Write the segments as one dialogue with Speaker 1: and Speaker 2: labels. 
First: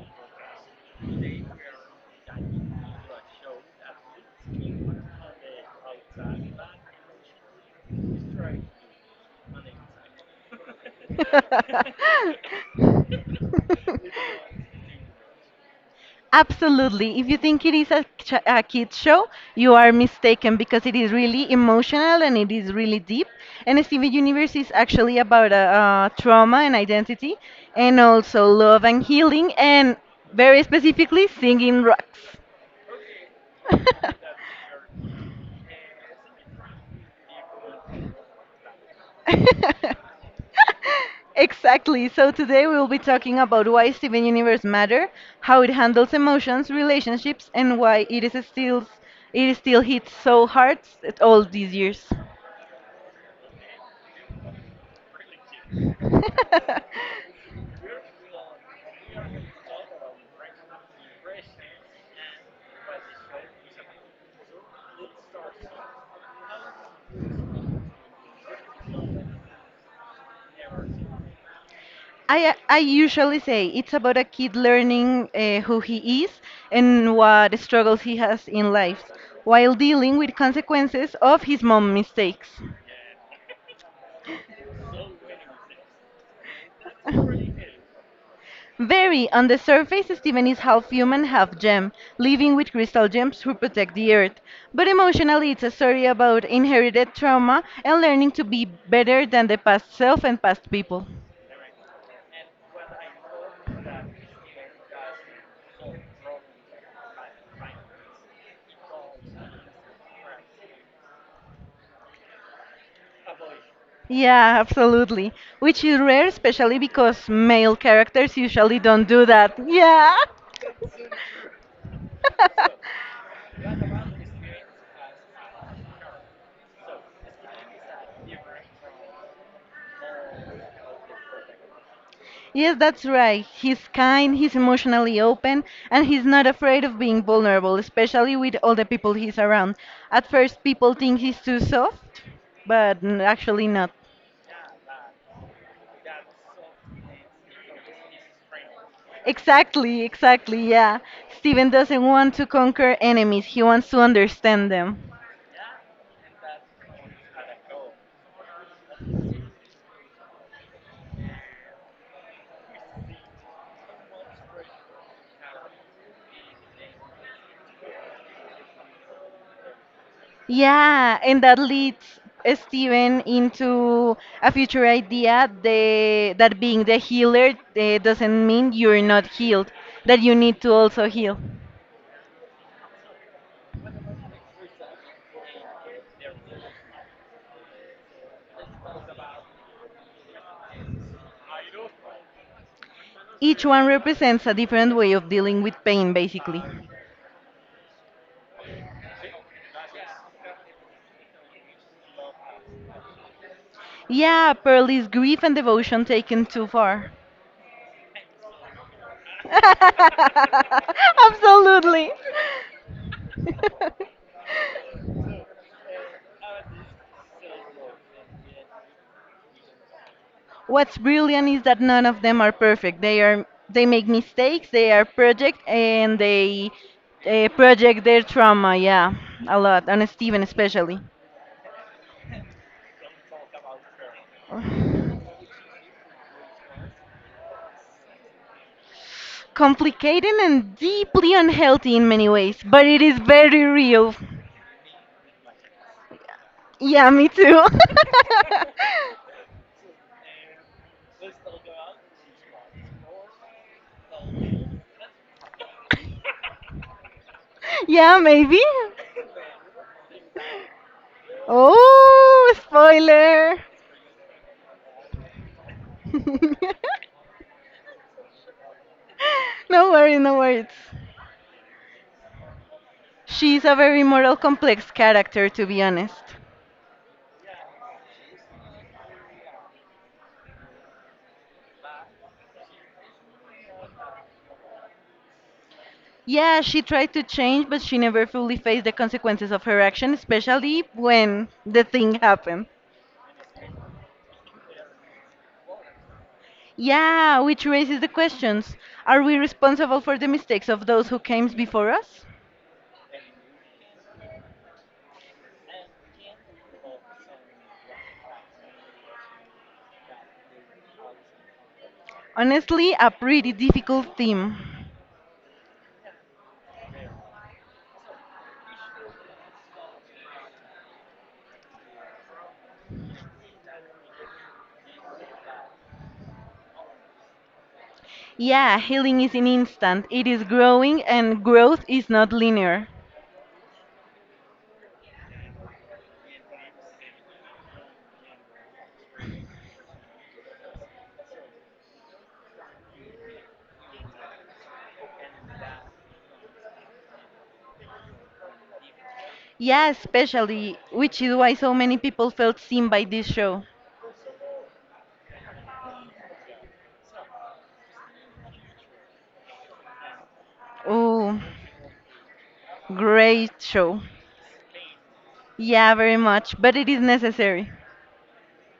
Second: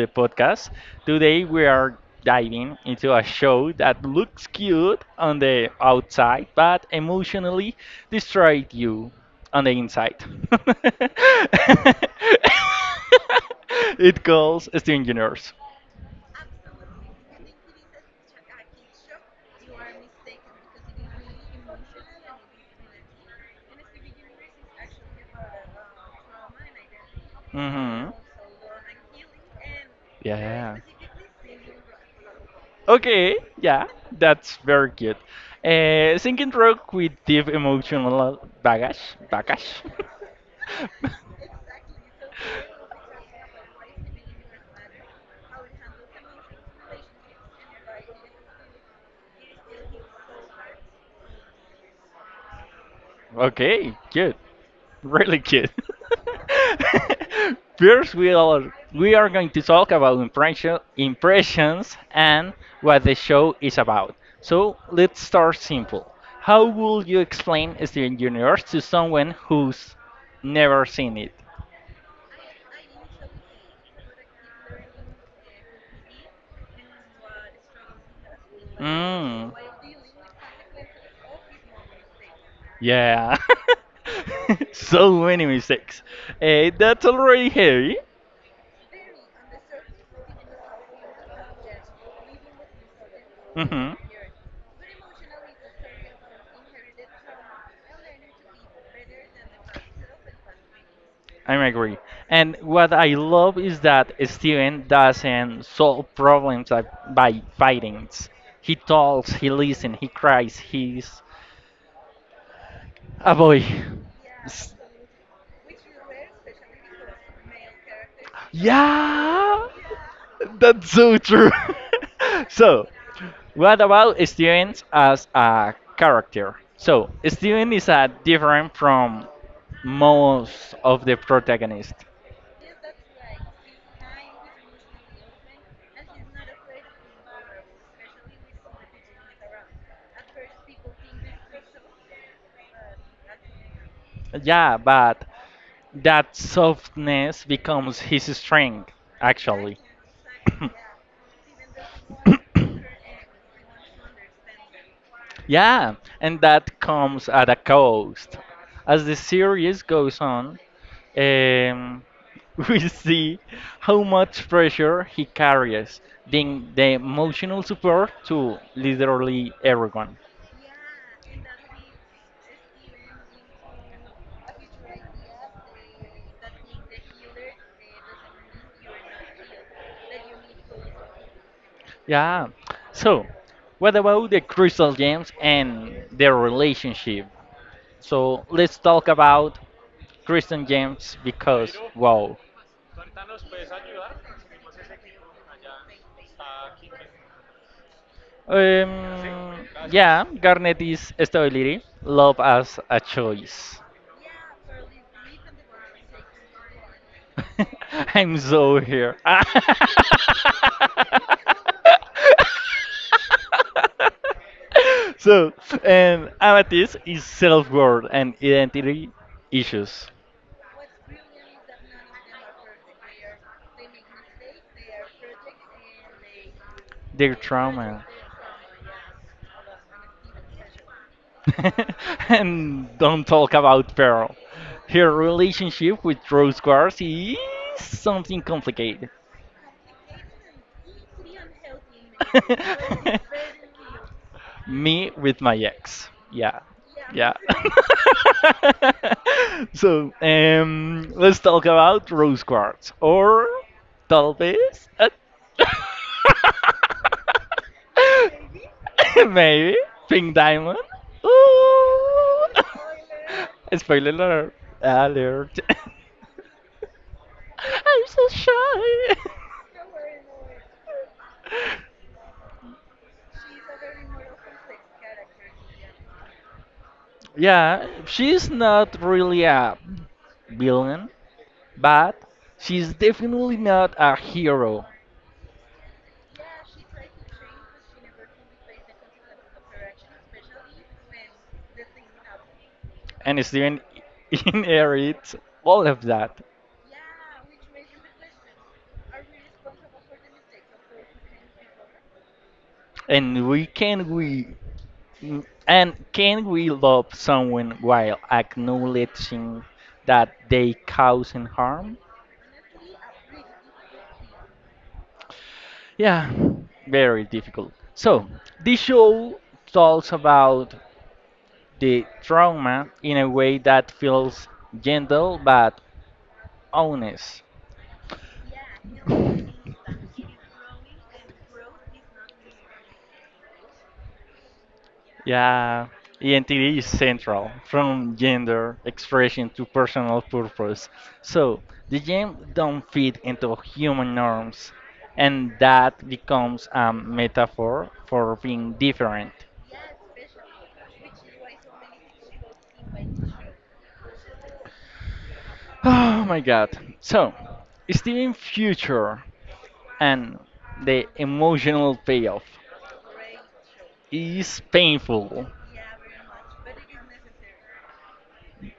Speaker 1: the podcast. Today, we are diving into a show that looks cute on the outside but emotionally destroys you on the inside. it calls Stingers.
Speaker 2: Absolutely. If you think it is a kids show, you are mistaken because it is really emotional and it is really deep. And Steven Universe is actually about trauma and identity, and
Speaker 1: Mm-hmm.
Speaker 2: also love and healing, and very
Speaker 1: Yeah.
Speaker 2: specifically singing rocks.
Speaker 1: Okay, yeah, that's very cute. Sinking Rock with deep emotional baggage.
Speaker 2: Exactly. So today we will be talking about why Steven Universe matter, how it handles emotions, relationships, and why it is still hits so hard at all these years.
Speaker 1: okay, good. Really cute. First, we are going to talk about impressions and what the show is about. So, let's start simple. How would you explain Steven Universe to someone who's never seen it?
Speaker 2: I usually say it's about a kid learning who he is and what struggles he has in life,
Speaker 1: Mm,
Speaker 2: while dealing with consequences of his mom mistakes.
Speaker 1: yeah. So many mistakes. Eh, that's already heavy.
Speaker 2: Very. On the surface, Steven is half human, half gem, living with crystal gems who
Speaker 1: Hmm.
Speaker 2: protect the earth. But emotionally, it's a story about inherited trauma and learning to be better than the past self and past people.
Speaker 1: I agree. And what I love is that Steven doesn't solve problems by fighting. He talks, he listens, he cries, he's a boy.
Speaker 2: Yeah,
Speaker 1: S-
Speaker 2: absolutely. Which is rare, especially because male characters usually don't do that.
Speaker 1: Yeah!
Speaker 2: Yeah.
Speaker 1: That's so true. So, what about Steven as a character? So, Steven is different from most of the protagonists.
Speaker 2: Yes, that's right. He's kind, he's emotionally open, and he's not afraid of being vulnerable, especially with all the people he's around. At first, people think he's too soft, but actually not.
Speaker 1: Yeah, but that softness becomes his strength, actually.
Speaker 2: Exactly, exactly, yeah. Steven doesn't want to conquer enemies, he wants to understand them.
Speaker 1: Yeah, and that comes at a cost. As the series goes on, um, we see how much pressure he carries, being the emotional support to literally everyone.
Speaker 2: Yeah, and that leads Steven into a future idea that being the healer doesn't mean you're not healed, that you need to also heal.
Speaker 1: Yeah, so what about the crystal gems and their relationship? So let's talk about crystal gems because wow.
Speaker 2: Each one represents a different way of dealing with pain, basically.
Speaker 1: Um, yeah, Garnet is stability. Love as a choice.
Speaker 2: Yeah, Pearl is grief and devotion taken too far.
Speaker 1: I'm so here.
Speaker 2: Absolutely.
Speaker 1: So, and Amethyst is self-worth and identity issues.
Speaker 2: What's brilliant is that none of them are perfect. They are they make mistakes. They are project and they
Speaker 1: Their trauma.
Speaker 2: project their trauma. Yeah, a lot on Steven especially.
Speaker 1: And don't talk about Pearl. Her relationship with Rose Quartz is something complicated.
Speaker 2: Complicated and deeply unhealthy in many ways, but it is very real.
Speaker 1: Me with my ex. Yeah.
Speaker 2: Yeah, me
Speaker 1: Yeah.
Speaker 2: too.
Speaker 1: So, let's talk about Rose Quartz. Or, tal vez.
Speaker 2: Yeah, maybe.
Speaker 1: Maybe Pink Diamond. Ooh.
Speaker 2: Oh, spoiler.
Speaker 1: Spoiler alert. Alert. I'm so shy.
Speaker 2: No worries, no worries. She's a very moral complex character, to be honest.
Speaker 1: Yeah, she's not really a villain, but she's definitely not a hero.
Speaker 2: Yeah, she tried to change, but she never fully faced the consequences of her action, especially when the thing happened.
Speaker 1: And Steven inherits all of that.
Speaker 2: Yeah, which raises the questions: Are we responsible for the mistakes of those who came before us?
Speaker 1: And we can we Mm, and can we love someone while acknowledging that they causing harm?
Speaker 2: Honestly, a pretty difficult theme.
Speaker 1: Yeah, very difficult. So, this show talks about the trauma in a way that feels gentle but honest.
Speaker 2: Yeah, healing is an instant. It is growing and growth is not linear.
Speaker 1: Yeah, identity is central, from gender expression to personal purpose. So the game don't fit into human norms, and that becomes a metaphor for being different.
Speaker 2: Yeah, especially, which is why so many people felt seen by this show.
Speaker 1: Oh my god. So, Steven Future and the
Speaker 2: Oh,
Speaker 1: emotional payoff
Speaker 2: great show.
Speaker 1: is painful.
Speaker 2: Yeah, very much, but it is necessary.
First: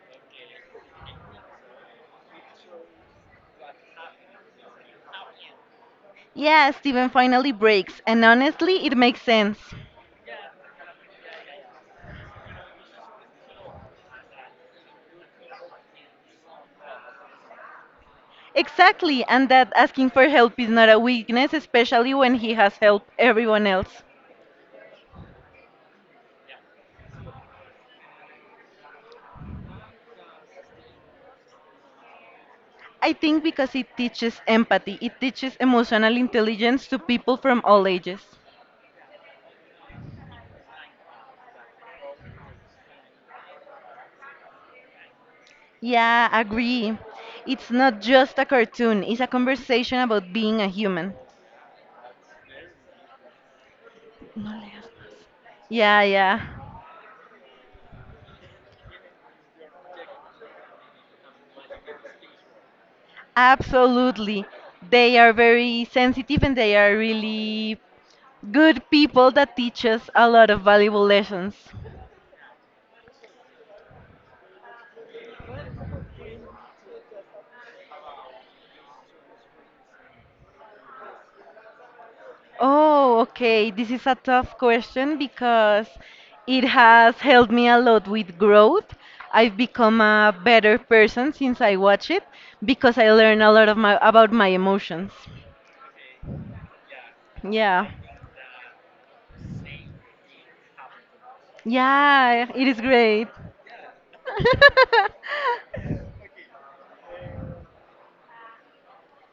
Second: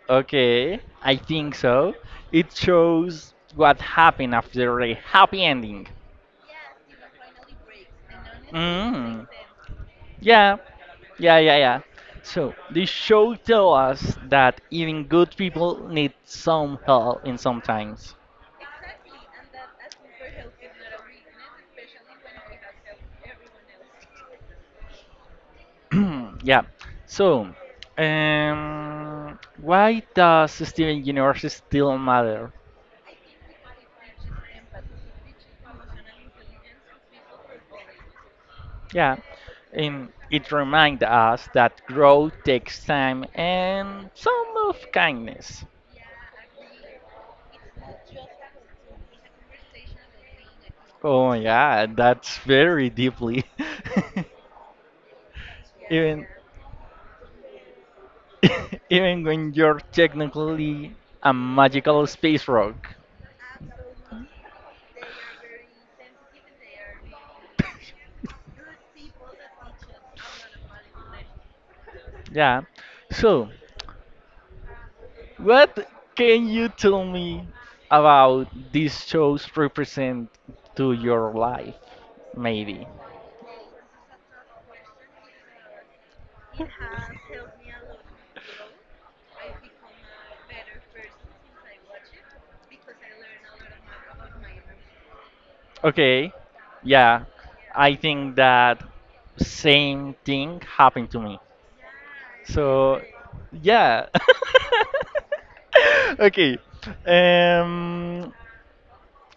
Speaker 1: Okay, I think so. It shows what happened after the happy ending.
Speaker 2: Yeah, Steven finally breaks, and honestly, it makes
Speaker 1: Mm.
Speaker 2: sense.
Speaker 1: Yeah, yeah, yeah, yeah. So the show tell us that even good people need some help in sometimes.
Speaker 2: Exactly, and that asking for help is not a weakness, especially when he has helped everyone else.
Speaker 1: Yeah. So, why does Steven Universe still matter?
Speaker 2: I think because it teaches empathy, it teaches emotional intelligence to people from all ages.
Speaker 1: Yeah, and it reminds us that growth takes time and some of kindness.
Speaker 2: Yeah, agree. It's not just a cartoon, it's a conversation about being a human.
Speaker 1: Oh yeah, that's very deeply.
Speaker 2: No le. Yeah,
Speaker 1: Even.
Speaker 2: yeah.
Speaker 1: Even when you're technically a magical space rock.
Speaker 2: Absolutely. They are very sensitive and they are really good people that teach us a lot of valuable lessons.
Speaker 1: Yeah. So, what can you tell me about these shows represent to your life? Maybe.
Speaker 2: Oh, okay. This is a tough question because it has helped me a lot with growth. I've become a better person since I watch it because I learn a lot of my about my emotions.
Speaker 1: Okay. Yeah.
Speaker 2: Yeah.
Speaker 1: I think that same thing happened to me.
Speaker 2: Yeah, it is
Speaker 1: So,
Speaker 2: great.
Speaker 1: yeah. Okay. Um,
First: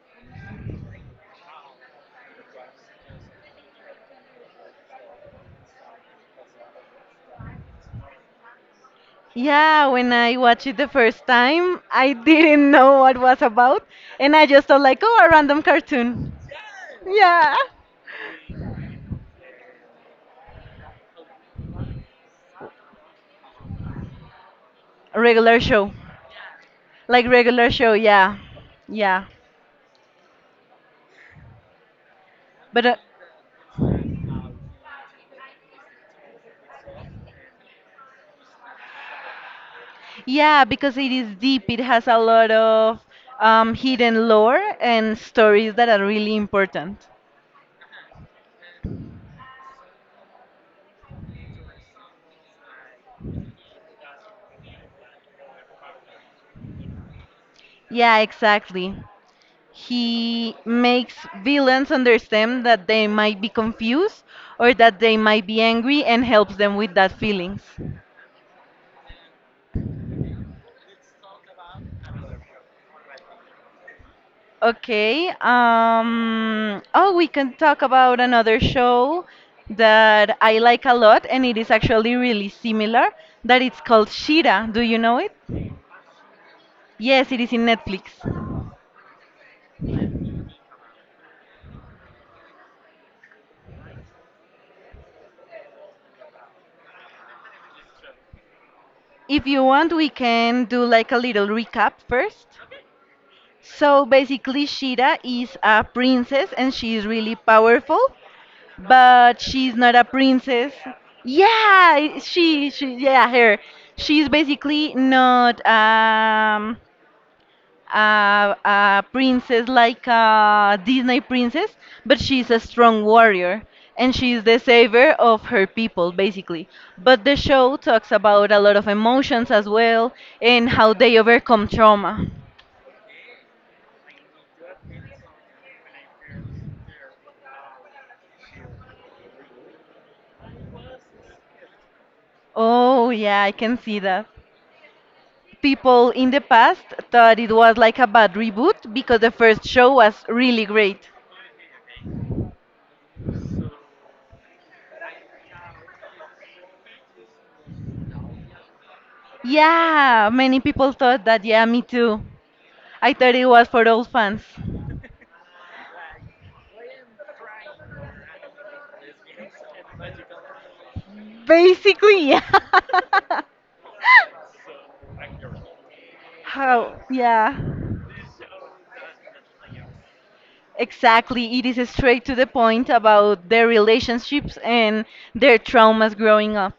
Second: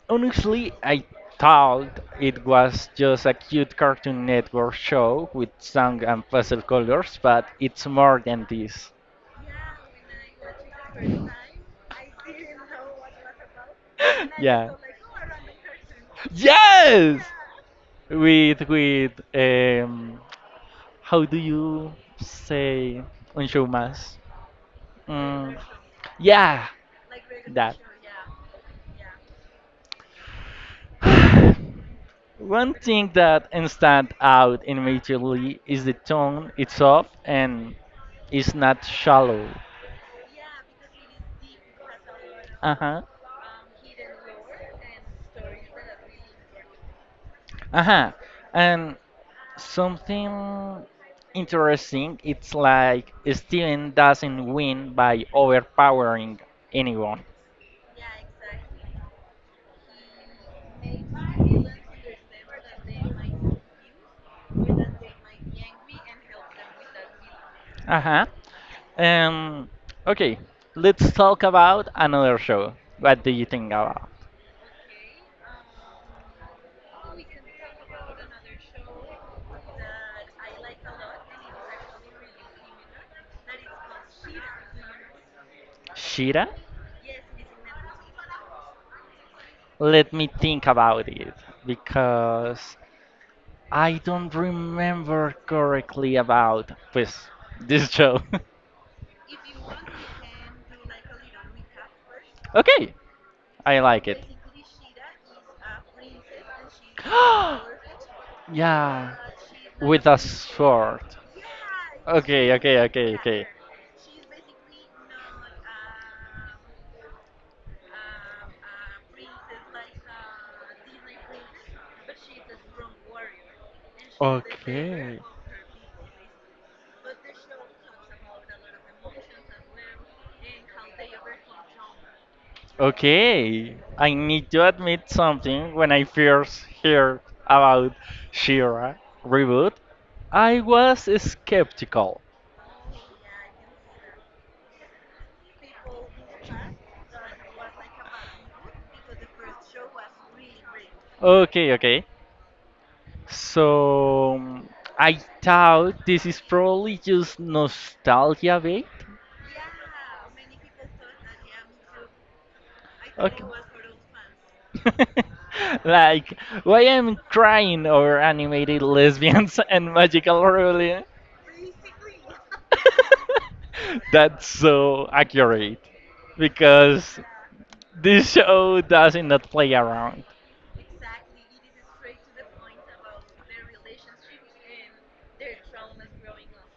Speaker 1: Honestly, I thought it was just a cute Cartoon Network show with song and pastel colors, but it's more than this.
Speaker 2: Yeah, when I watched it the first time, I didn't know what was about, and I just
Speaker 1: Yeah.
Speaker 2: thought like, oh, a random cartoon,
Speaker 1: Yes!
Speaker 2: yeah.
Speaker 1: With how do you say on showmas? Mm,
Speaker 2: Regular show,
Speaker 1: yeah,
Speaker 2: like regular
Speaker 1: that.
Speaker 2: show. Yeah, yeah,
Speaker 1: One
Speaker 2: but
Speaker 1: thing that stands out immediately is the tone, it's soft and it's not shallow.
Speaker 2: yeah, because it is deep. It has a lot
Speaker 1: Uh
Speaker 2: of
Speaker 1: huh.
Speaker 2: hidden lore and stories that are really important.
Speaker 1: Uh huh. And something interesting, it's like Steven doesn't win by overpowering anyone.
Speaker 2: Yeah, exactly. He makes villains understand that they might be confused or that they might be angry and helps them with that feelings.
Speaker 1: Uh huh. Um, okay, let's talk about another show. What do you think about?
Speaker 2: Okay. Oh, we can talk about another show that I like a lot, and it is actually really similar. That it's called Shira. Do you know it?
Speaker 1: Shira?
Speaker 2: Yes, it is in Netflix.
Speaker 1: Let me think about it because I don't remember correctly about pues, this show.
Speaker 2: If you want, we can do like a little recap first.
Speaker 1: Okay, I
Speaker 2: So
Speaker 1: like it.
Speaker 2: basically, Shira is a princess and she is really powerful,
Speaker 1: Yeah,
Speaker 2: but she's not a
Speaker 1: with a
Speaker 2: princess.
Speaker 1: sword.
Speaker 2: Yeah,
Speaker 1: Okay, okay,
Speaker 2: she
Speaker 1: okay,
Speaker 2: yeah
Speaker 1: okay.
Speaker 2: her. She's basically not a princess like a Disney princess, but she's a strong warrior and she's the savior
Speaker 1: Okay.
Speaker 2: of her people basically. But the show talks about a lot of emotions as well and how they overcome trauma.
Speaker 1: It's okay. I need to admit something. When I first heard about Shira reboot, I was skeptical.
Speaker 2: Oh yeah, I can see that. People in the past thought it was like a bad reboot because the first show was really great.
Speaker 1: Okay, okay. So I thought this is probably just nostalgia bait.
Speaker 2: Yeah, many people thought that. Yeah, me too. I thought it
Speaker 1: Okay.
Speaker 2: was for old fans.
Speaker 1: Like, why I'm crying over animated lesbians and magical ruling?
Speaker 2: Basically, yeah.
Speaker 1: That's so accurate
Speaker 2: How?
Speaker 1: because
Speaker 2: Yeah.
Speaker 1: this show does not play around.
Speaker 2: Exactly. It is straight to the point about their relationships and their traumas growing up.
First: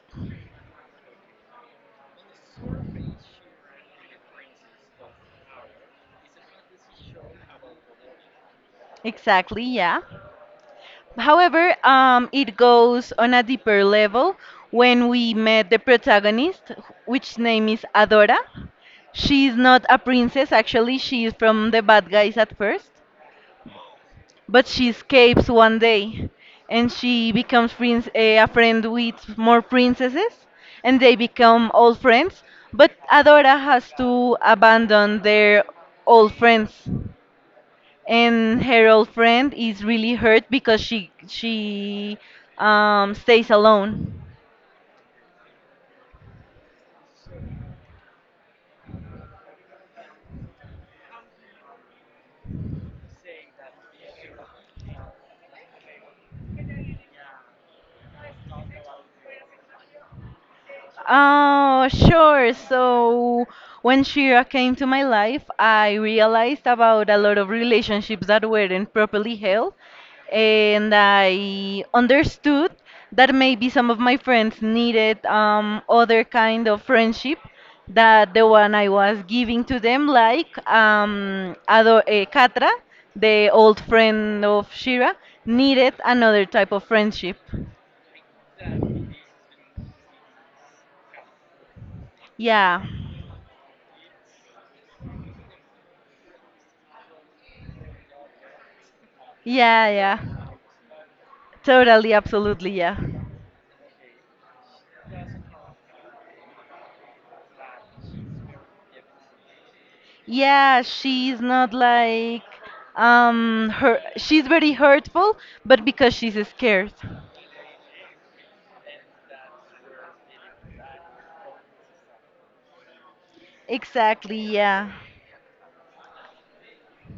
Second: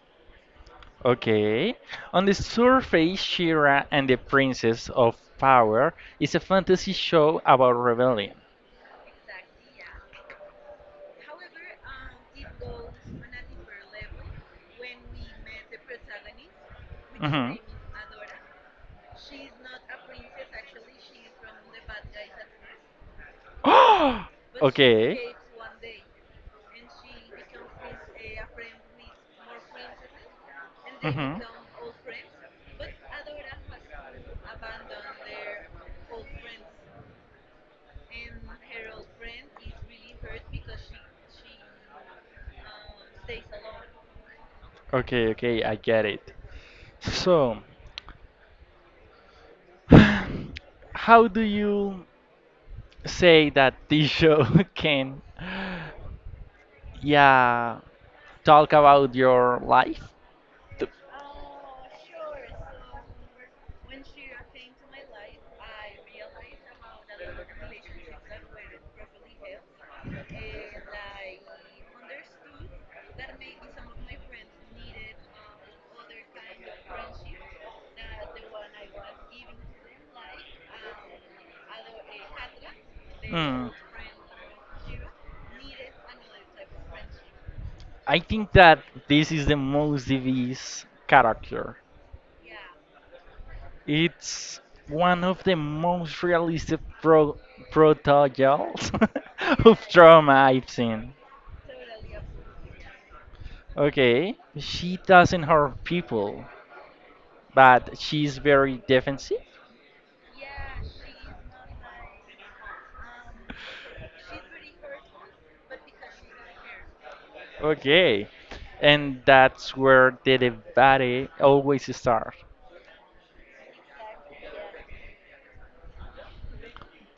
Speaker 1: Okay. On the surface, Shira and the Princess of Power is a fantasy show about rebellion.
Speaker 2: Exactly, yeah. However, it goes on a deeper level when we met the protagonist, which
Speaker 1: Mhm.
Speaker 2: name is Adora. She's not a princess, actually, she is from the bad guys at first, but she
Speaker 1: Okay.
Speaker 2: escapes one day and she becomes a friend with more princesses and they
Speaker 1: Mm-hmm.
Speaker 2: become old friends. But Adora has to abandon their old friends and her old friend is really hurt because she stays alone.
Speaker 1: Okay, okay, I get it. So, how do you say that this show can, yeah, talk about your life? The,
Speaker 2: Oh, sure. So when Shira came to my life, I realized about a lot of relationships that weren't properly held, and I understood that maybe some of my friends needed other kind of friendship that the one I was giving to them, like Katra, the
Speaker 1: mm,
Speaker 2: old friend of Shira, needed another type of friendship.
Speaker 1: I think that this is the most devious character.
Speaker 2: Yeah,
Speaker 1: It's one of the most realistic prototypes
Speaker 2: yeah,
Speaker 1: of trauma
Speaker 2: yeah.
Speaker 1: I've seen.
Speaker 2: Totally, absolutely, yeah.
Speaker 1: Okay, she doesn't hurt people, but she's very defensive.
Speaker 2: Yeah, she's not like her she's very hurtful, but because she's scared.
Speaker 1: Okay, and that's where the debate always starts.
Speaker 2: Exactly, yeah.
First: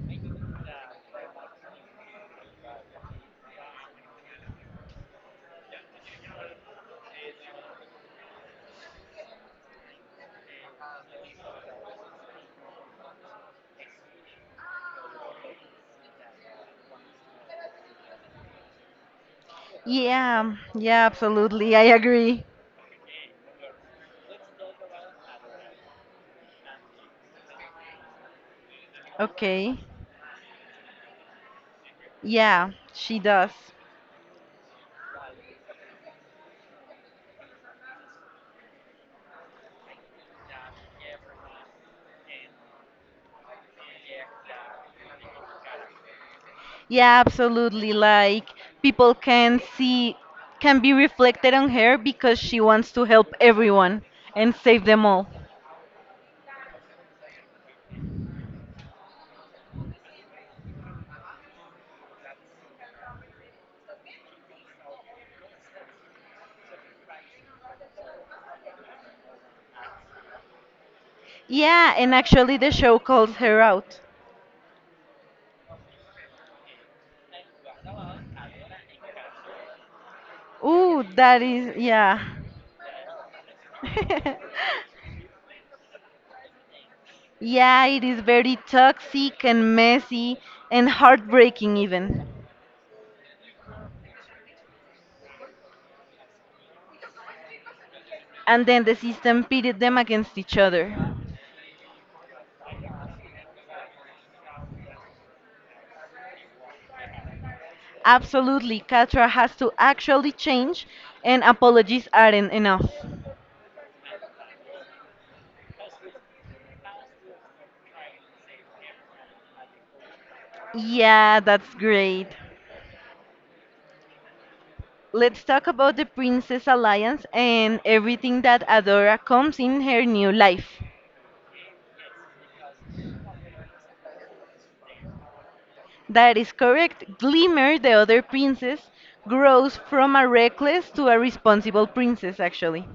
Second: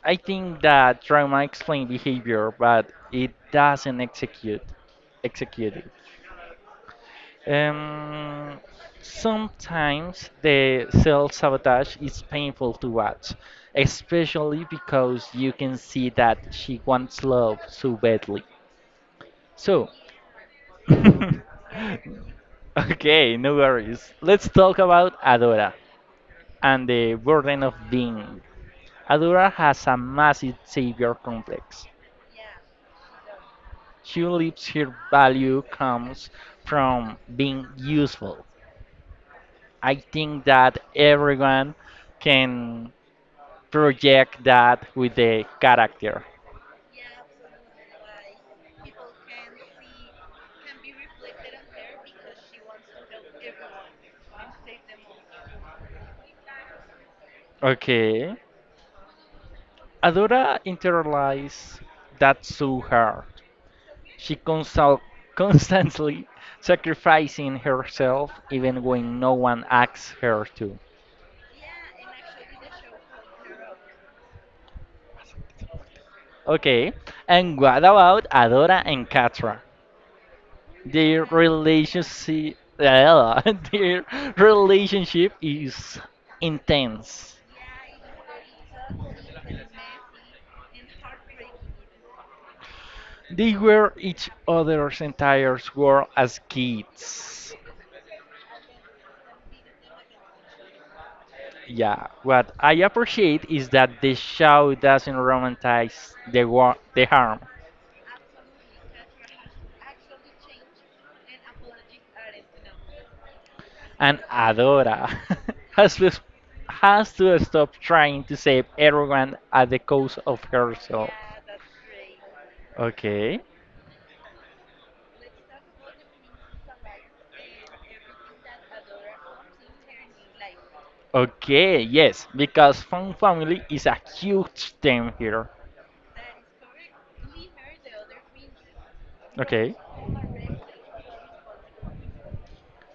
Speaker 1: I think that trauma explains behavior, but it doesn't execute it. Um, sometimes the self sabotage is painful to watch, especially because you can see that she wants love so badly. So,
Speaker 2: Yeah, yeah, absolutely. I agree.
Speaker 1: okay, no worries. Let's talk about Adora and the burden of being. Adora
Speaker 2: Okay.
Speaker 1: has a massive savior complex.
Speaker 2: Yeah, she does.
Speaker 1: She believes her value comes from being useful. I think that everyone can project that with the character.
Speaker 2: Yeah, absolutely. Like people can see can be reflected on her because she wants to help everyone and save them all.
Speaker 1: Okay. Adora internalize that so hard. She constantly sacrificing herself even when no one asks her to.
Speaker 2: Yeah, and actually the show calls her out.
Speaker 1: Okay. And what about Adora and Katra?
Speaker 2: Ooh,
Speaker 1: Their
Speaker 2: that is yeah.
Speaker 1: relationship their relationship is intense.
Speaker 2: Yeah, it is very toxic and messy and heartbreaking, even.
Speaker 1: They were each other's entire world as kids.
Speaker 2: And then the system pitted them against each other.
Speaker 1: Yeah, what I appreciate is that the show doesn't romanticize the war, the harm,
Speaker 2: Absolutely, Katra has to actually change, and apologies aren't enough.
Speaker 1: and Adora has to, has to stop trying to save everyone at the cost of herself.
Speaker 2: Yeah, that's great.
Speaker 1: Okay,
Speaker 2: Let's talk about the Princess Alliance and everything that Adora comes in her new life.
Speaker 1: okay, yes, because Fun Family is a huge theme here.
Speaker 2: That is correct. Glimmer, the other princess,
Speaker 1: Okay.
Speaker 2: grows from a reckless to a responsible princess, actually.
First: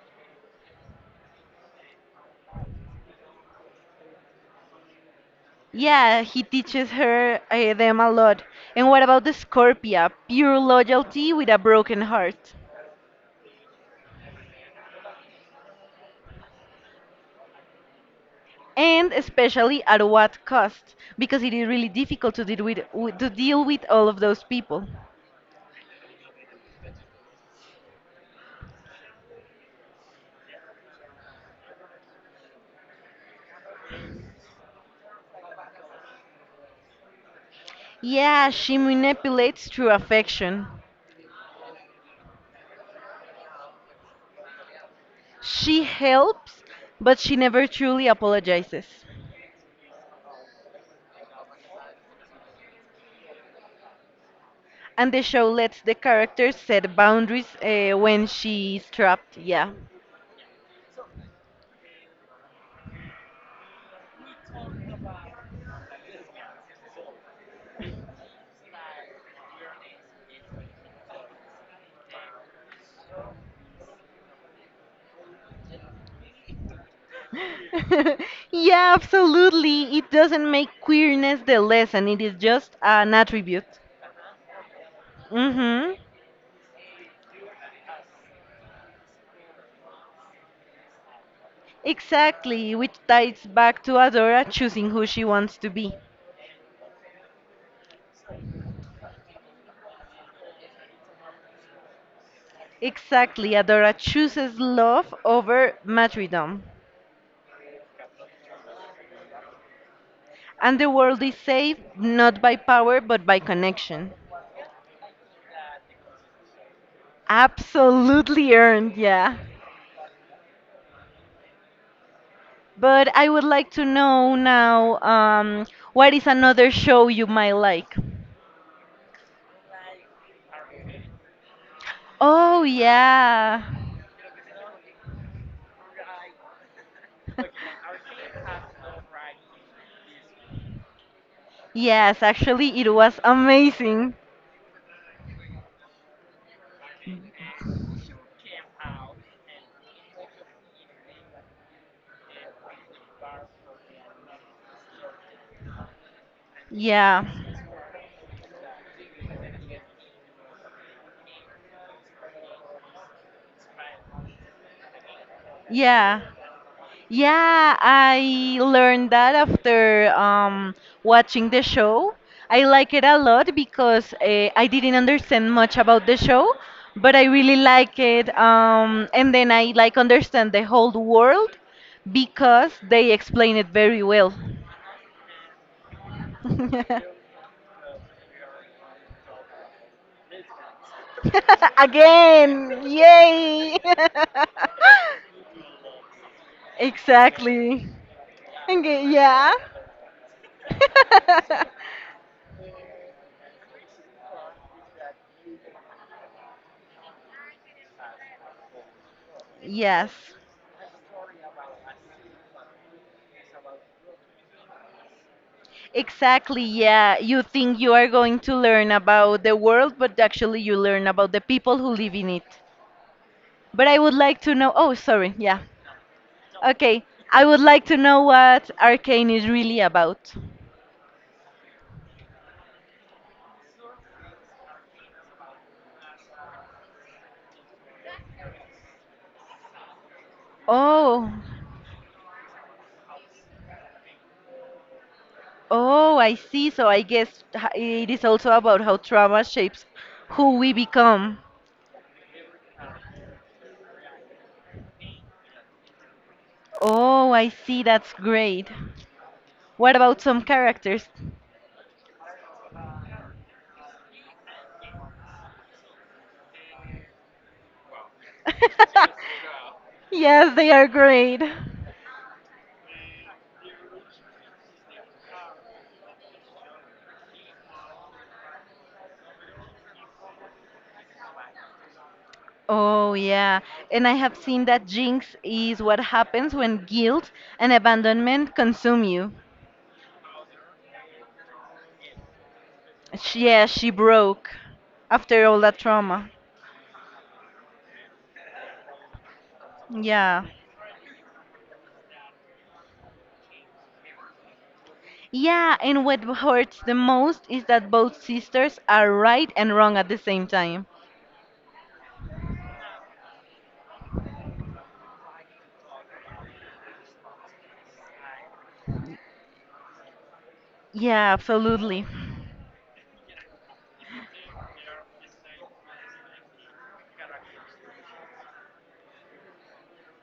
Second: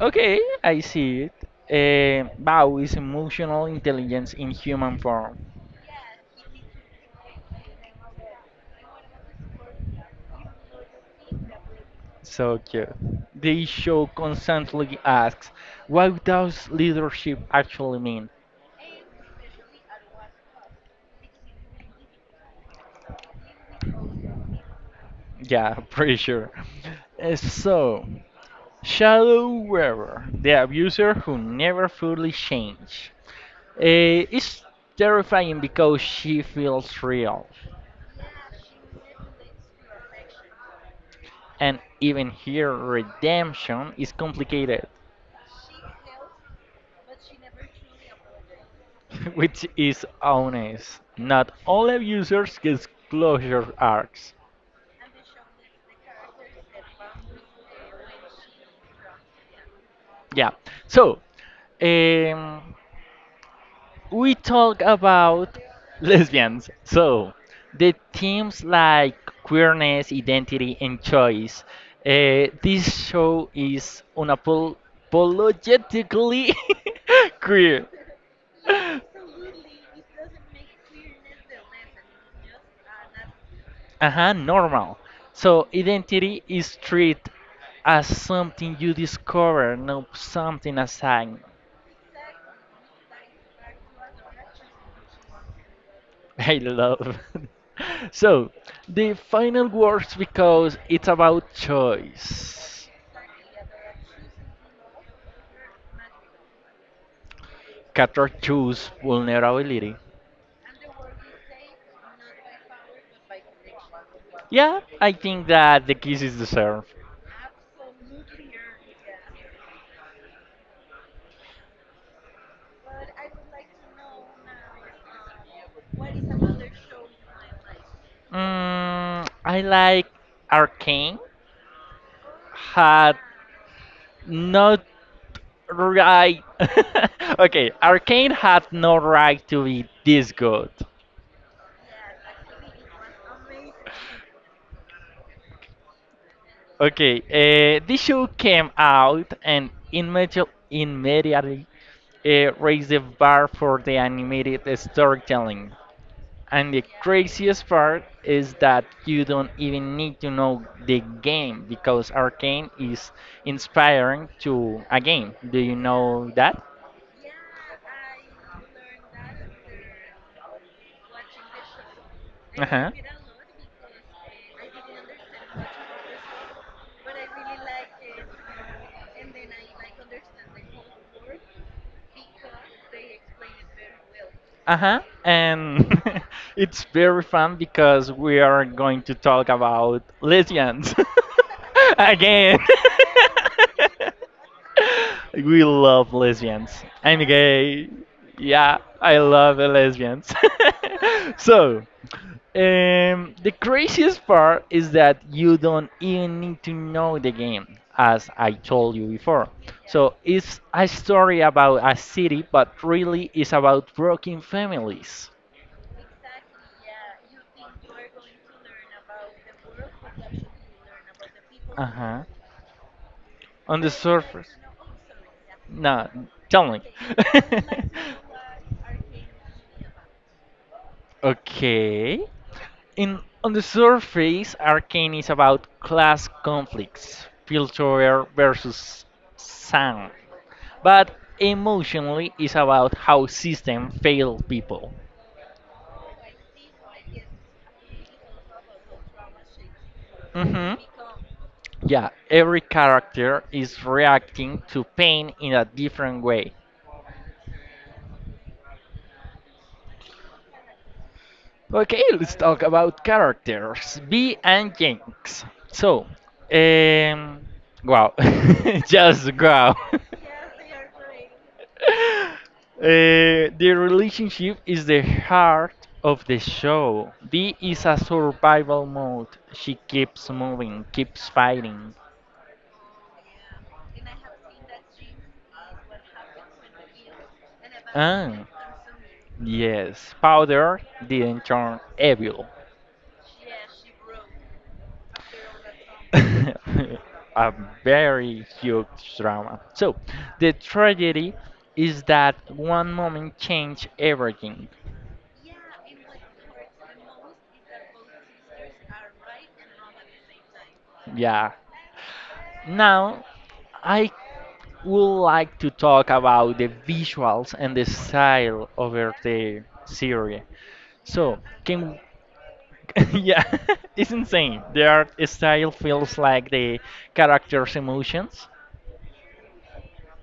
Speaker 1: Okay, I see it. Eh, Bao is emotional intelligence in human form.
Speaker 2: Yeah, he teaches her them a lot. And what about the Scorpia? Pure loyalty with a broken heart.
Speaker 1: So cute. The show constantly asks, what does leadership actually mean?
Speaker 2: And especially at what cost? Because it is really difficult to to deal with all of those people.
Speaker 1: Yeah, pretty sure. Eh, so, Shadow Weaver, the abuser who never fully changed, eh, is terrifying because she feels real.
Speaker 2: Yeah, she manipulates through affection.
Speaker 1: And even here, redemption is complicated.
Speaker 2: She helps, but she never truly apologizes.
Speaker 1: Which is honest. Not all app users get closure arcs.
Speaker 2: And the show lets the characters set boundaries when she's trapped. Yeah.
Speaker 1: Yeah. So, um, we talk about lesbians. So, the themes like queerness, identity, and choice. This show is unapologetically queer.
Speaker 2: Yeah, absolutely. It doesn't make queerness the lesson, it is just an attribute.
Speaker 1: Uh normal. So
Speaker 2: Mm-hmm.
Speaker 1: identity is treated as something you discover, not something assigned.
Speaker 2: Exactly, which ties back to Adora choosing who she wants to be.
Speaker 1: I love. So the final words because it's about choice.
Speaker 2: Exactly, Adora chooses love over martyrdom.
Speaker 1: Cator choose vulnerability.
Speaker 2: And the world is saved not by power but by connection.
Speaker 1: Yeah, I think that the kiss is deserved.
Speaker 2: Absolutely earned, yeah. But I would like to know now what is another show you might like?
Speaker 1: Mm, I like Arcane
Speaker 2: Oh,
Speaker 1: had
Speaker 2: yeah.
Speaker 1: not right. Okay, Arcane had no right to be this good.
Speaker 2: Yes, actually, it was amazing.
Speaker 1: Okay, this show came out and immediately raised the bar for the animated storytelling. And the
Speaker 2: Yeah,
Speaker 1: craziest part is that you don't even need to know the game because Arcane is inspiring to a game. Do you
Speaker 2: yeah,
Speaker 1: know that?
Speaker 2: yeah. I learned that after watching the show. I
Speaker 1: Uh huh.
Speaker 2: like it a lot because I didn't understand much about the show, but I really like it. And then I like understand the whole world because they explain it very well.
Speaker 1: Uh-huh. And it's very fun because we are going to talk about lesbians again.
Speaker 2: Again, yay!
Speaker 1: We love lesbians. I'm
Speaker 2: Exactly.
Speaker 1: gay. Yeah,
Speaker 2: Okay,
Speaker 1: I
Speaker 2: yeah.
Speaker 1: love the lesbians. So, the craziest part is that you don't even need to know the game, as I told you before.
Speaker 2: Yes.
Speaker 1: So, it's a story about a city, but really it's about broken families.
Speaker 2: Exactly. Yeah. You think you are going to learn about the world, but actually you learn about the people
Speaker 1: Uh
Speaker 2: who live
Speaker 1: huh.
Speaker 2: in it.
Speaker 1: On
Speaker 2: But
Speaker 1: the
Speaker 2: I would like
Speaker 1: surface.
Speaker 2: to know. Oh, sorry. Yeah.
Speaker 1: No, tell me.
Speaker 2: Okay. I would like to know what Arcane is really about.
Speaker 1: Okay. In on the surface, Arcane is about class conflicts, filter versus sound, but
Speaker 2: Oh.
Speaker 1: emotionally, it's about how system fail people.
Speaker 2: Oh, I see. So I guess it is also about how trauma shapes who we
Speaker 1: Hmm.
Speaker 2: become.
Speaker 1: Yeah, every character is reacting to pain in a different way.
Speaker 2: Oh, I see. That's great. What about some characters?
Speaker 1: Okay, let's talk about characters. B and Jinx. So, um, wow, just wow.
Speaker 2: Yes, they are great.
Speaker 1: The relationship is the heart of the show. B is a survival mode. She keeps moving, keeps fighting.
Speaker 2: Oh, yeah. And I have seen that jinx is what happens when guilt and
Speaker 1: Ah,
Speaker 2: abandonment consume you.
Speaker 1: yes, powder didn't turn evil.
Speaker 2: She broke after all that trauma.
Speaker 1: A very huge drama. So,
Speaker 2: Yeah.
Speaker 1: the tragedy is that one moment changed everything.
Speaker 2: Yeah, and what hurts the most is that both sisters are right and wrong at the same time.
Speaker 1: Yeah. Now, I would like to talk about the visuals and the style of the series.
Speaker 2: Yeah,
Speaker 1: So, can
Speaker 2: absolutely.
Speaker 1: yeah, it's insane. The art style feels like the character's emotions.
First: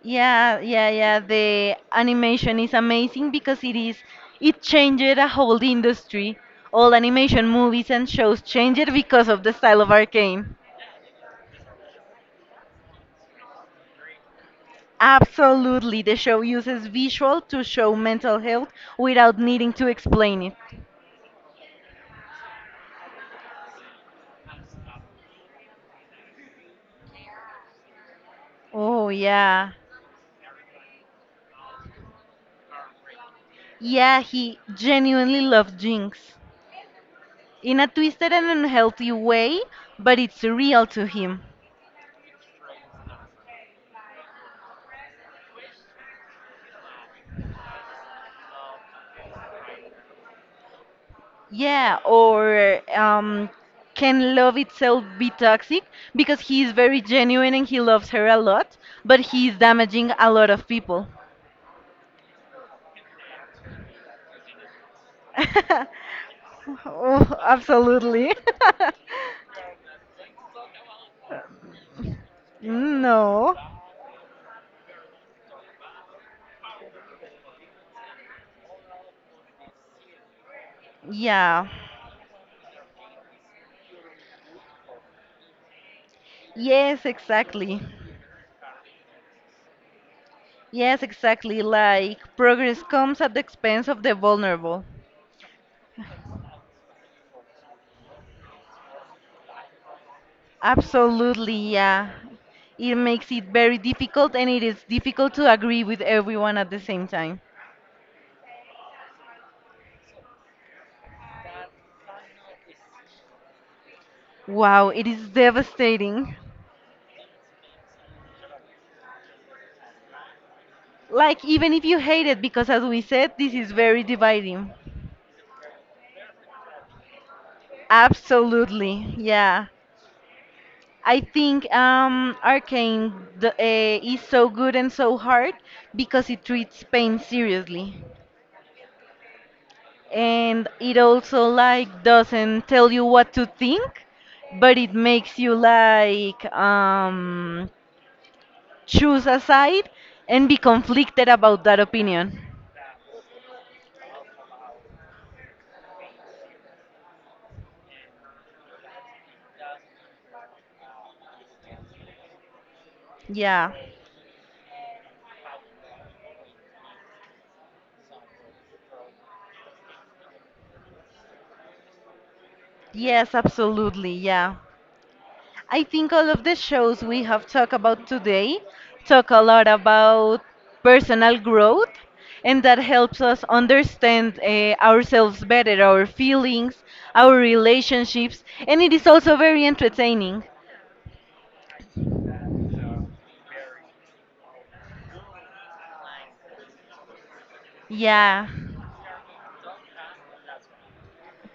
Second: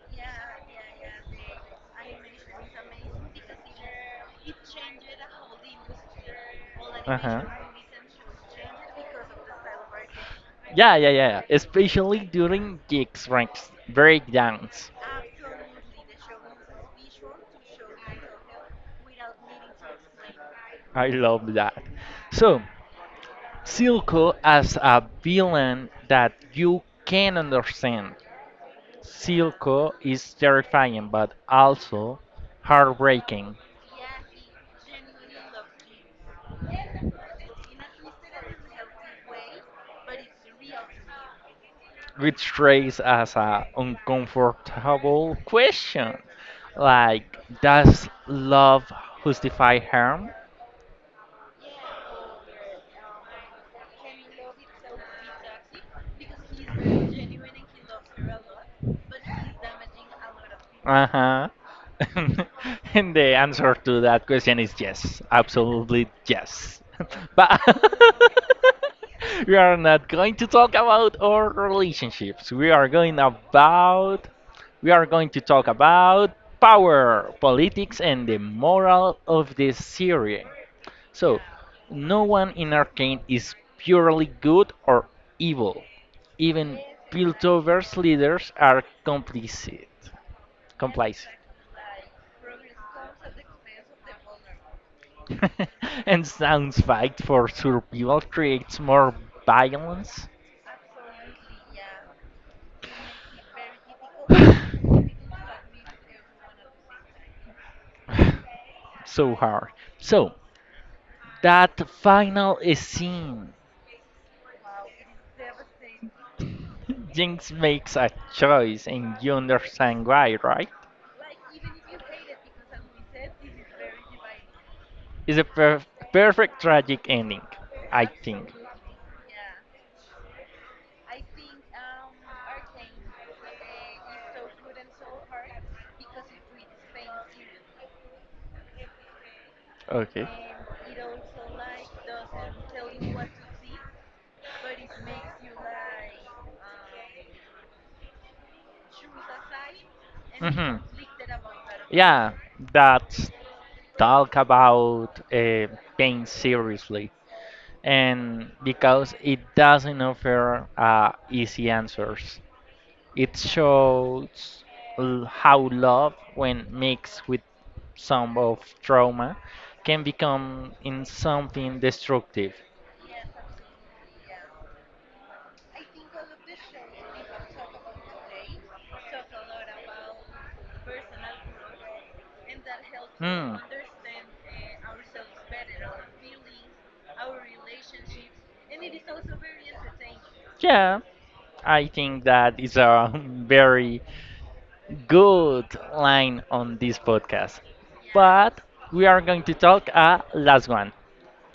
Speaker 2: Yeah, yeah, yeah. The animation is amazing because it changed a whole industry. All
Speaker 1: Uh huh.
Speaker 2: animation movies and shows changed because of the style of Arcane.
Speaker 1: Yeah, yeah, yeah. Especially during gigs, ranks breakdowns.
Speaker 2: Absolutely, the show uses visual to show mental health without needing to explain it.
Speaker 1: I love that. So, Silco as a villain that you can understand.
Speaker 2: Oh yeah.
Speaker 1: Silco is terrifying but also heartbreaking.
Speaker 2: Yeah, he genuinely loves Jinx. In a twisted and unhealthy way, but it's real to him.
Speaker 1: Which raised as a uncomfortable question. Like, does love justify harm?
Speaker 2: Yeah, or can love itself be toxic? Because he is very genuine and he loves her a lot, but he is damaging a lot of
Speaker 1: Uh
Speaker 2: people.
Speaker 1: huh. And the answer to that question is yes, absolutely yes.
Speaker 2: Oh,
Speaker 1: But
Speaker 2: absolutely.
Speaker 1: we are not going to talk about our relationships. We are going
Speaker 2: No.
Speaker 1: about we are going to talk about power, politics, and the moral of this series. So,
Speaker 2: Yeah.
Speaker 1: no one in Arcane is purely good or evil. Even
Speaker 2: Yes, exactly.
Speaker 1: Piltover's leaders are complicit.
Speaker 2: Yes,
Speaker 1: Complicit.
Speaker 2: exactly. Like progress comes at the expense of the vulnerable.
Speaker 1: And sounds fight for survival creates more violence.
Speaker 2: Absolutely, yeah. It makes it very difficult and it is difficult to agree with everyone at the same time.
Speaker 1: So hard. So, that final scene
Speaker 2: Wow, it is devastating.
Speaker 1: Jinx makes a choice, and you understand why, right?
Speaker 2: Like, even if you hate it, because as we said, this is very dividing.
Speaker 1: It's a perfect tragic ending, I think.
Speaker 2: Absolutely, yeah. I think Arcane is so good and so hard because it treats pain seriously,
Speaker 1: Okay.
Speaker 2: and it also like doesn't tell you what to think, but it makes you like choose a side and be
Speaker 1: Mhm.
Speaker 2: conflicted about that
Speaker 1: Yeah,
Speaker 2: opinion.
Speaker 1: that's talk about pain seriously, and because it doesn't offer easy answers. It
Speaker 2: Yeah.
Speaker 1: shows how love, when mixed with some of trauma, can become in something destructive.
Speaker 2: Yes, absolutely. Yeah. I think all of the shows we have talked about today talk a lot about personal growth, and that helps us
Speaker 1: Hmm.
Speaker 2: understand ourselves better, our feelings, our relationships, and it is also very entertaining.
Speaker 1: Yeah, I think that is a very good line on this podcast.
Speaker 2: Yeah,
Speaker 1: But we are going to talk a last one.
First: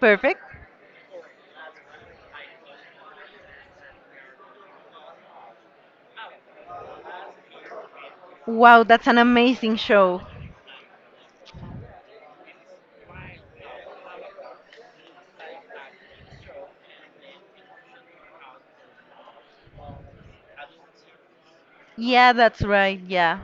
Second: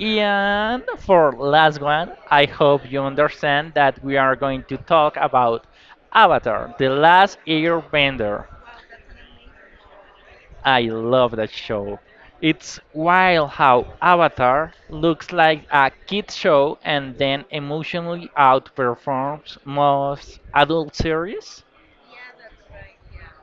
Speaker 2: perfect.
Speaker 1: for last one, I hope you understand that we are going to talk about Avatar, The Last Airbender.
Speaker 2: Wow, that's an amazing show.
Speaker 1: I love that show. It's wild how Avatar looks like a kid show and then emotionally outperforms most adult series.
Speaker 2: Yeah, that's right. Yeah.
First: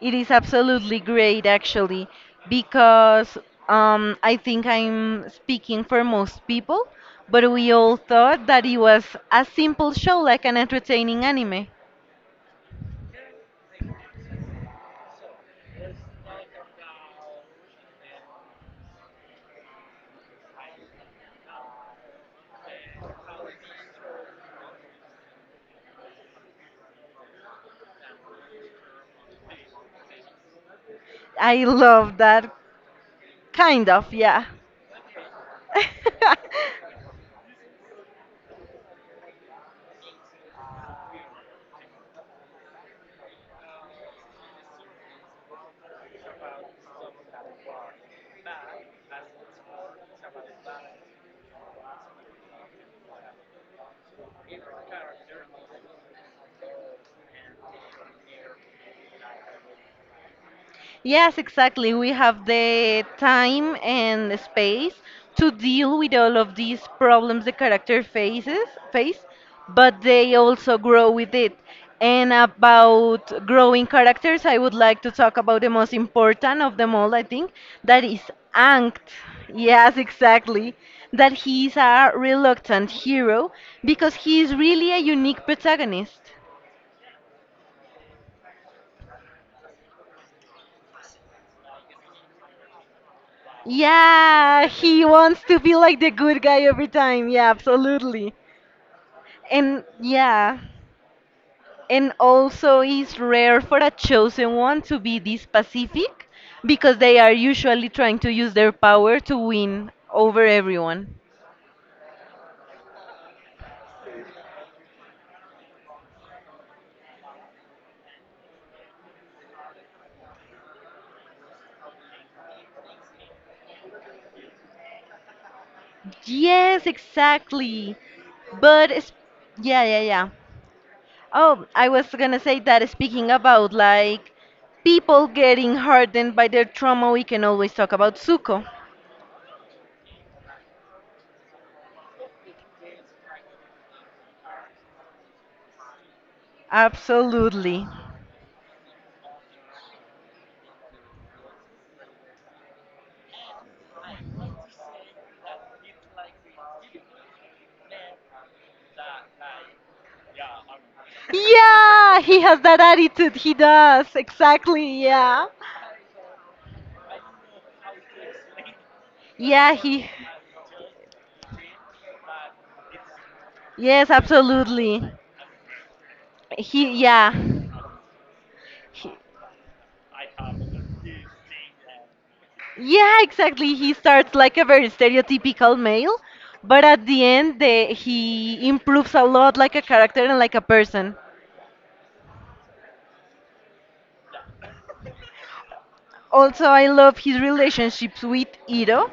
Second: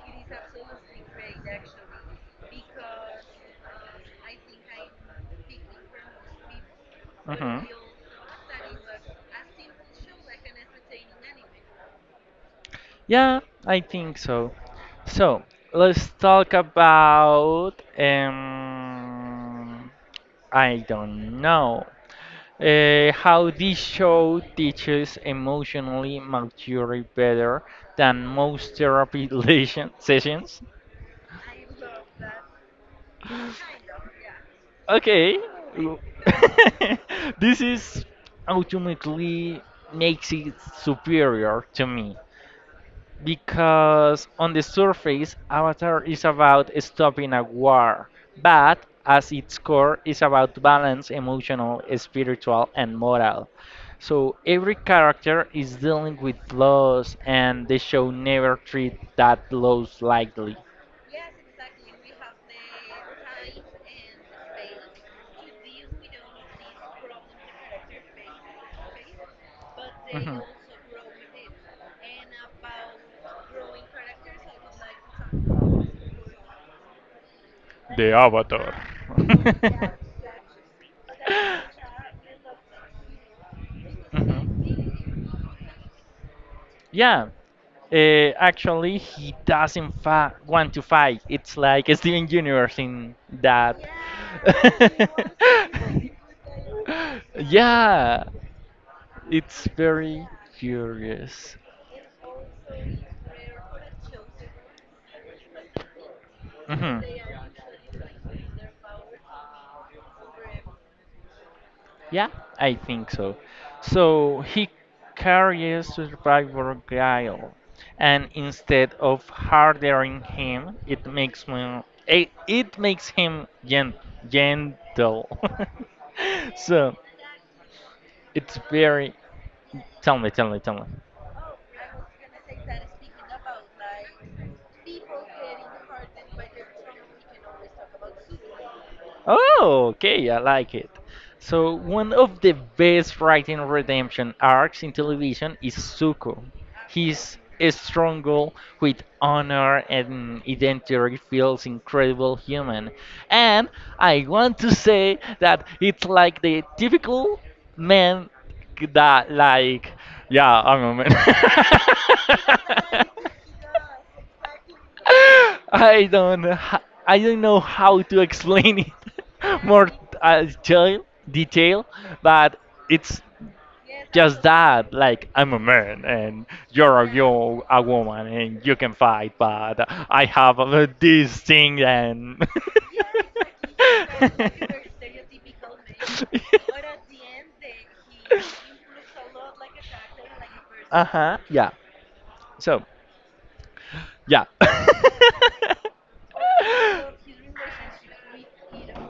Speaker 2: It is absolutely great, actually, because I think I'm speaking for most people, but
Speaker 1: Hmm.
Speaker 2: we all thought that it was a simple show, like an entertaining anime.
Speaker 1: Yeah, I think so. So let's talk about I don't know how this show teaches emotionally maturity better than most therapy sessions.
Speaker 2: I love that, kind of, yeah.
Speaker 1: Okay. w- this is ultimately makes it superior to me because on the surface Avatar is about stopping a war, but as its core is about balance, emotional, spiritual and moral. So every character is dealing with loss and the show never treats that loss lightly.
Speaker 2: Yes, exactly. We have the time and the space to deal with all of these problems the character face, but they also grow with it. And about growing characters, I would like to talk about the most important of them all, I think,
Speaker 1: It. And
Speaker 2: that
Speaker 1: De
Speaker 2: is
Speaker 1: Avatar.
Speaker 2: Ankh. Yes, exactly. That he's a reluctant hero because he is really a unique protagonist.
Speaker 1: Yeah, uh, actually, he doesn't fa want to fight. It's like Steven Universe in that.
Speaker 2: Yeah, he wants to be like the good guy every time. Yeah,
Speaker 1: Yeah,
Speaker 2: absolutely.
Speaker 1: it's
Speaker 2: And
Speaker 1: very
Speaker 2: yeah,
Speaker 1: curious.
Speaker 2: and also it's rare for a chosen one to be this pacific because
Speaker 1: Mhm.
Speaker 2: they are usually trying to use their power to win over everyone.
Speaker 1: Yeah, I think so. So he carries Survivor Guile, and instead of hardering him, it makes him, it makes him gentle.
Speaker 2: Yes,
Speaker 1: So
Speaker 2: exactly.
Speaker 1: it's
Speaker 2: But it's,
Speaker 1: very.
Speaker 2: yeah, yeah,
Speaker 1: Tell
Speaker 2: yeah.
Speaker 1: me, tell me, tell me.
Speaker 2: Oh, I was gonna say that speaking about like people getting hardened by their trauma, we can always talk about Zuko.
Speaker 1: Oh, okay, I like it. So, one of the best writing redemption arcs in television is Zuko. His
Speaker 2: Absolutely.
Speaker 1: struggle with honor and identity feels incredible human. And I want to say that it's like the typical man that, like, yeah, I'm a man.
Speaker 2: Yeah, he has that attitude. He does. Exactly. Yeah.
Speaker 1: I don't ha- I don't know how to explain it
Speaker 2: Yeah,
Speaker 1: more
Speaker 2: he.
Speaker 1: detail, but it's
Speaker 2: Yes,
Speaker 1: just that
Speaker 2: absolutely.
Speaker 1: like I'm a man and
Speaker 2: He,
Speaker 1: you're
Speaker 2: yeah.
Speaker 1: you a woman and you can
Speaker 2: He,
Speaker 1: fight, but I have this thing and
Speaker 2: yeah, exactly. He starts like a very stereotypical male, but at the end, he improves a lot like a character and like a
Speaker 1: uh
Speaker 2: person.
Speaker 1: huh. Yeah. So yeah.
Speaker 2: Also, I love his relationships with Ito.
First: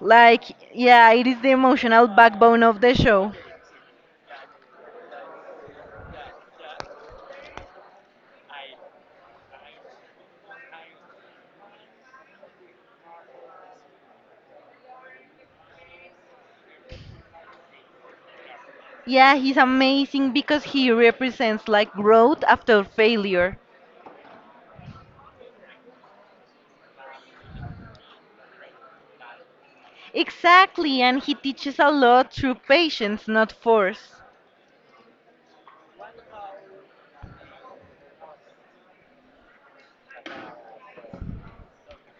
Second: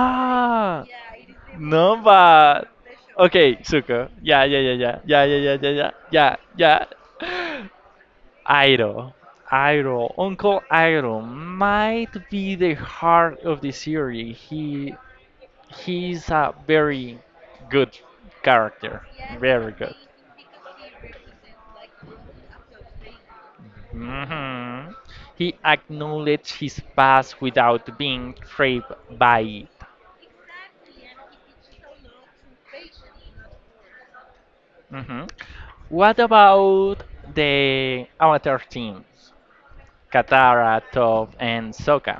Speaker 2: Like, yeah, it is the
Speaker 1: No,
Speaker 2: emotional backbone
Speaker 1: but
Speaker 2: of the show.
Speaker 1: okay, Zuko. Yeah, yeah, yeah, yeah, yeah, yeah, yeah, yeah, yeah, yeah, yeah. Iroh, Iroh, Uncle Iroh might be the heart of the series. He's a very good character,
Speaker 2: Yeah, he's
Speaker 1: very good.
Speaker 2: amazing because he represents like growth after failure.
Speaker 1: Mhm. He acknowledged his past without being trapped by it.
Speaker 2: Exactly, and he teaches a lot through patience, not force.
Speaker 1: Mhm. What about the Avatar teams? Katara, Toph, and Sokka.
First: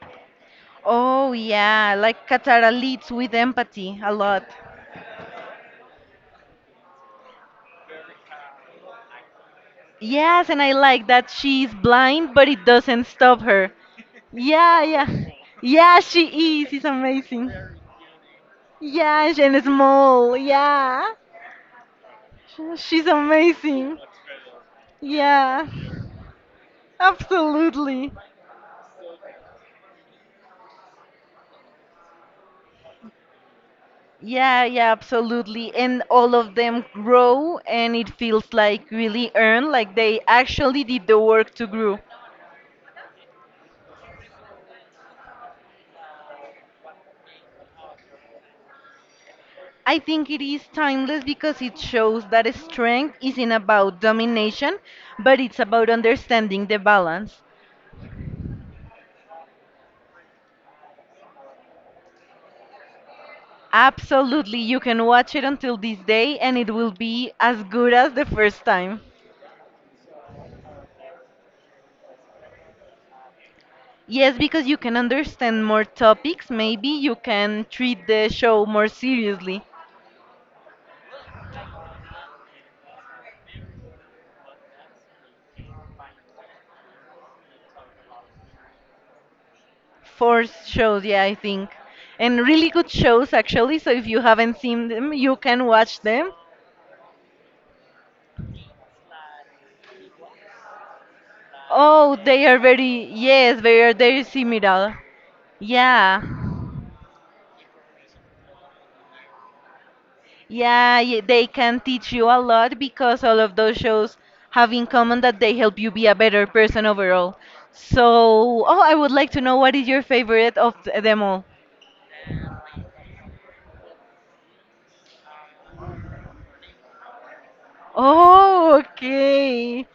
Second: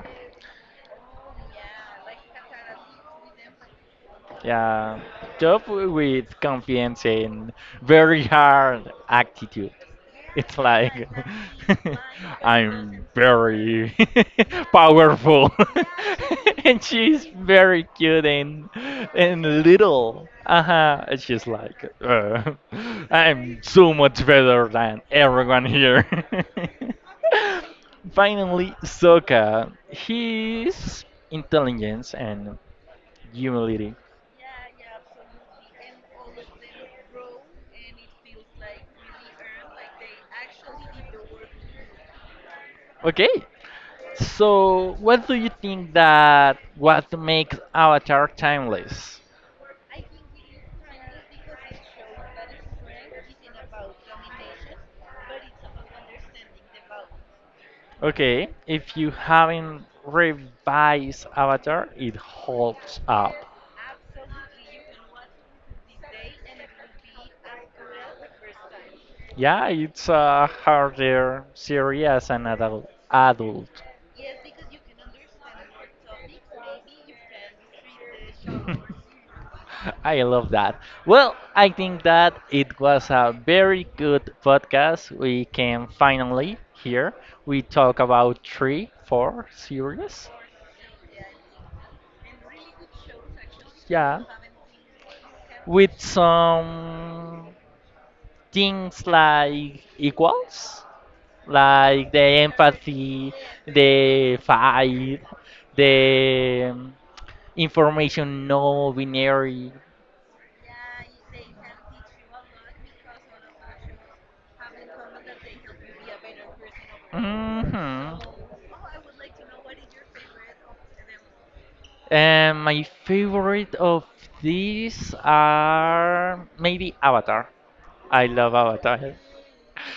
Speaker 2: Oh, yeah, like Katara leads with empathy a lot.
Speaker 1: Yeah, job with confidence and very hard attitude.
Speaker 2: Yes,
Speaker 1: It's
Speaker 2: and I like
Speaker 1: like
Speaker 2: that she's blind, but it doesn't
Speaker 1: I'm
Speaker 2: stop her.
Speaker 1: very
Speaker 2: Yeah, yeah.
Speaker 1: powerful,
Speaker 2: Yeah, she is.
Speaker 1: and
Speaker 2: It's
Speaker 1: she's
Speaker 2: amazing.
Speaker 1: very cute and
Speaker 2: And
Speaker 1: little.
Speaker 2: small.
Speaker 1: Uh huh.
Speaker 2: Yeah.
Speaker 1: And she's like,
Speaker 2: She's
Speaker 1: I'm so
Speaker 2: amazing.
Speaker 1: much better than everyone
Speaker 2: Yeah,
Speaker 1: here.
Speaker 2: absolutely.
Speaker 1: Finally, Sokka. His intelligence and humility.
Speaker 2: Yeah, yeah, absolutely. And all of them grow, and it feels like really earned, like they actually did the work to grow.
Speaker 1: Okay, so what do you think that what makes Avatar timeless?
Speaker 2: I think it is timeless because it shows that strength isn't about domination, but it's about understanding the balance.
Speaker 1: Okay, if you haven't revised Avatar, it holds up.
Speaker 2: Absolutely, you can watch it until this day, and it will be as good as the first time.
Speaker 1: Yeah, it's a harder series as an adult.
Speaker 2: Yes, because you can understand more topics, maybe you can treat the show more seriously.
Speaker 1: I love that. Well, I think that it was a very good podcast. We can finally here we talk about three, four series.
Speaker 2: Four shows, yeah, I think. And really good shows, actually. So if you
Speaker 1: Yeah,
Speaker 2: haven't seen them, you can
Speaker 1: with
Speaker 2: watch them.
Speaker 1: some things like equals, like
Speaker 2: Oh,
Speaker 1: the
Speaker 2: they are very,
Speaker 1: empathy,
Speaker 2: yes, they are very
Speaker 1: the
Speaker 2: similar.
Speaker 1: fight,
Speaker 2: Yeah.
Speaker 1: the information no binary.
Speaker 2: They can teach you a lot because all of those shows have in common that they help you be a better person overall. So,
Speaker 1: Hmm.
Speaker 2: oh, I would like to know what is your favorite of them all?
Speaker 1: And my favorite of these are maybe Avatar. I love
Speaker 2: Oh,
Speaker 1: Avatar.
Speaker 2: okay.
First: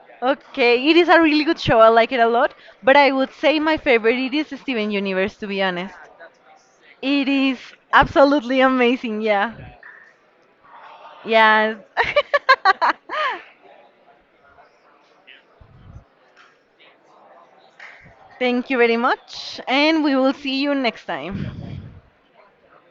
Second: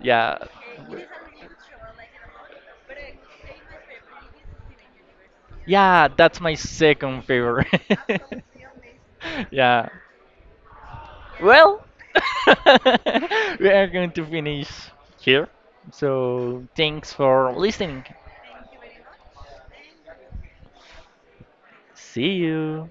Speaker 1: Yeah.
Speaker 2: Okay, it is a really good show. I like it a lot. But I would say my favorite it is Steven Universe, to be honest.
Speaker 1: Yeah, that's my second
Speaker 2: It is
Speaker 1: favorite.
Speaker 2: absolutely amazing. Yeah.
Speaker 1: Yeah.
Speaker 2: Yes.
Speaker 1: Well, we are going to finish here. So, thanks for listening.
Speaker 2: Thank you very much. And we will see you next time.
Speaker 1: See you.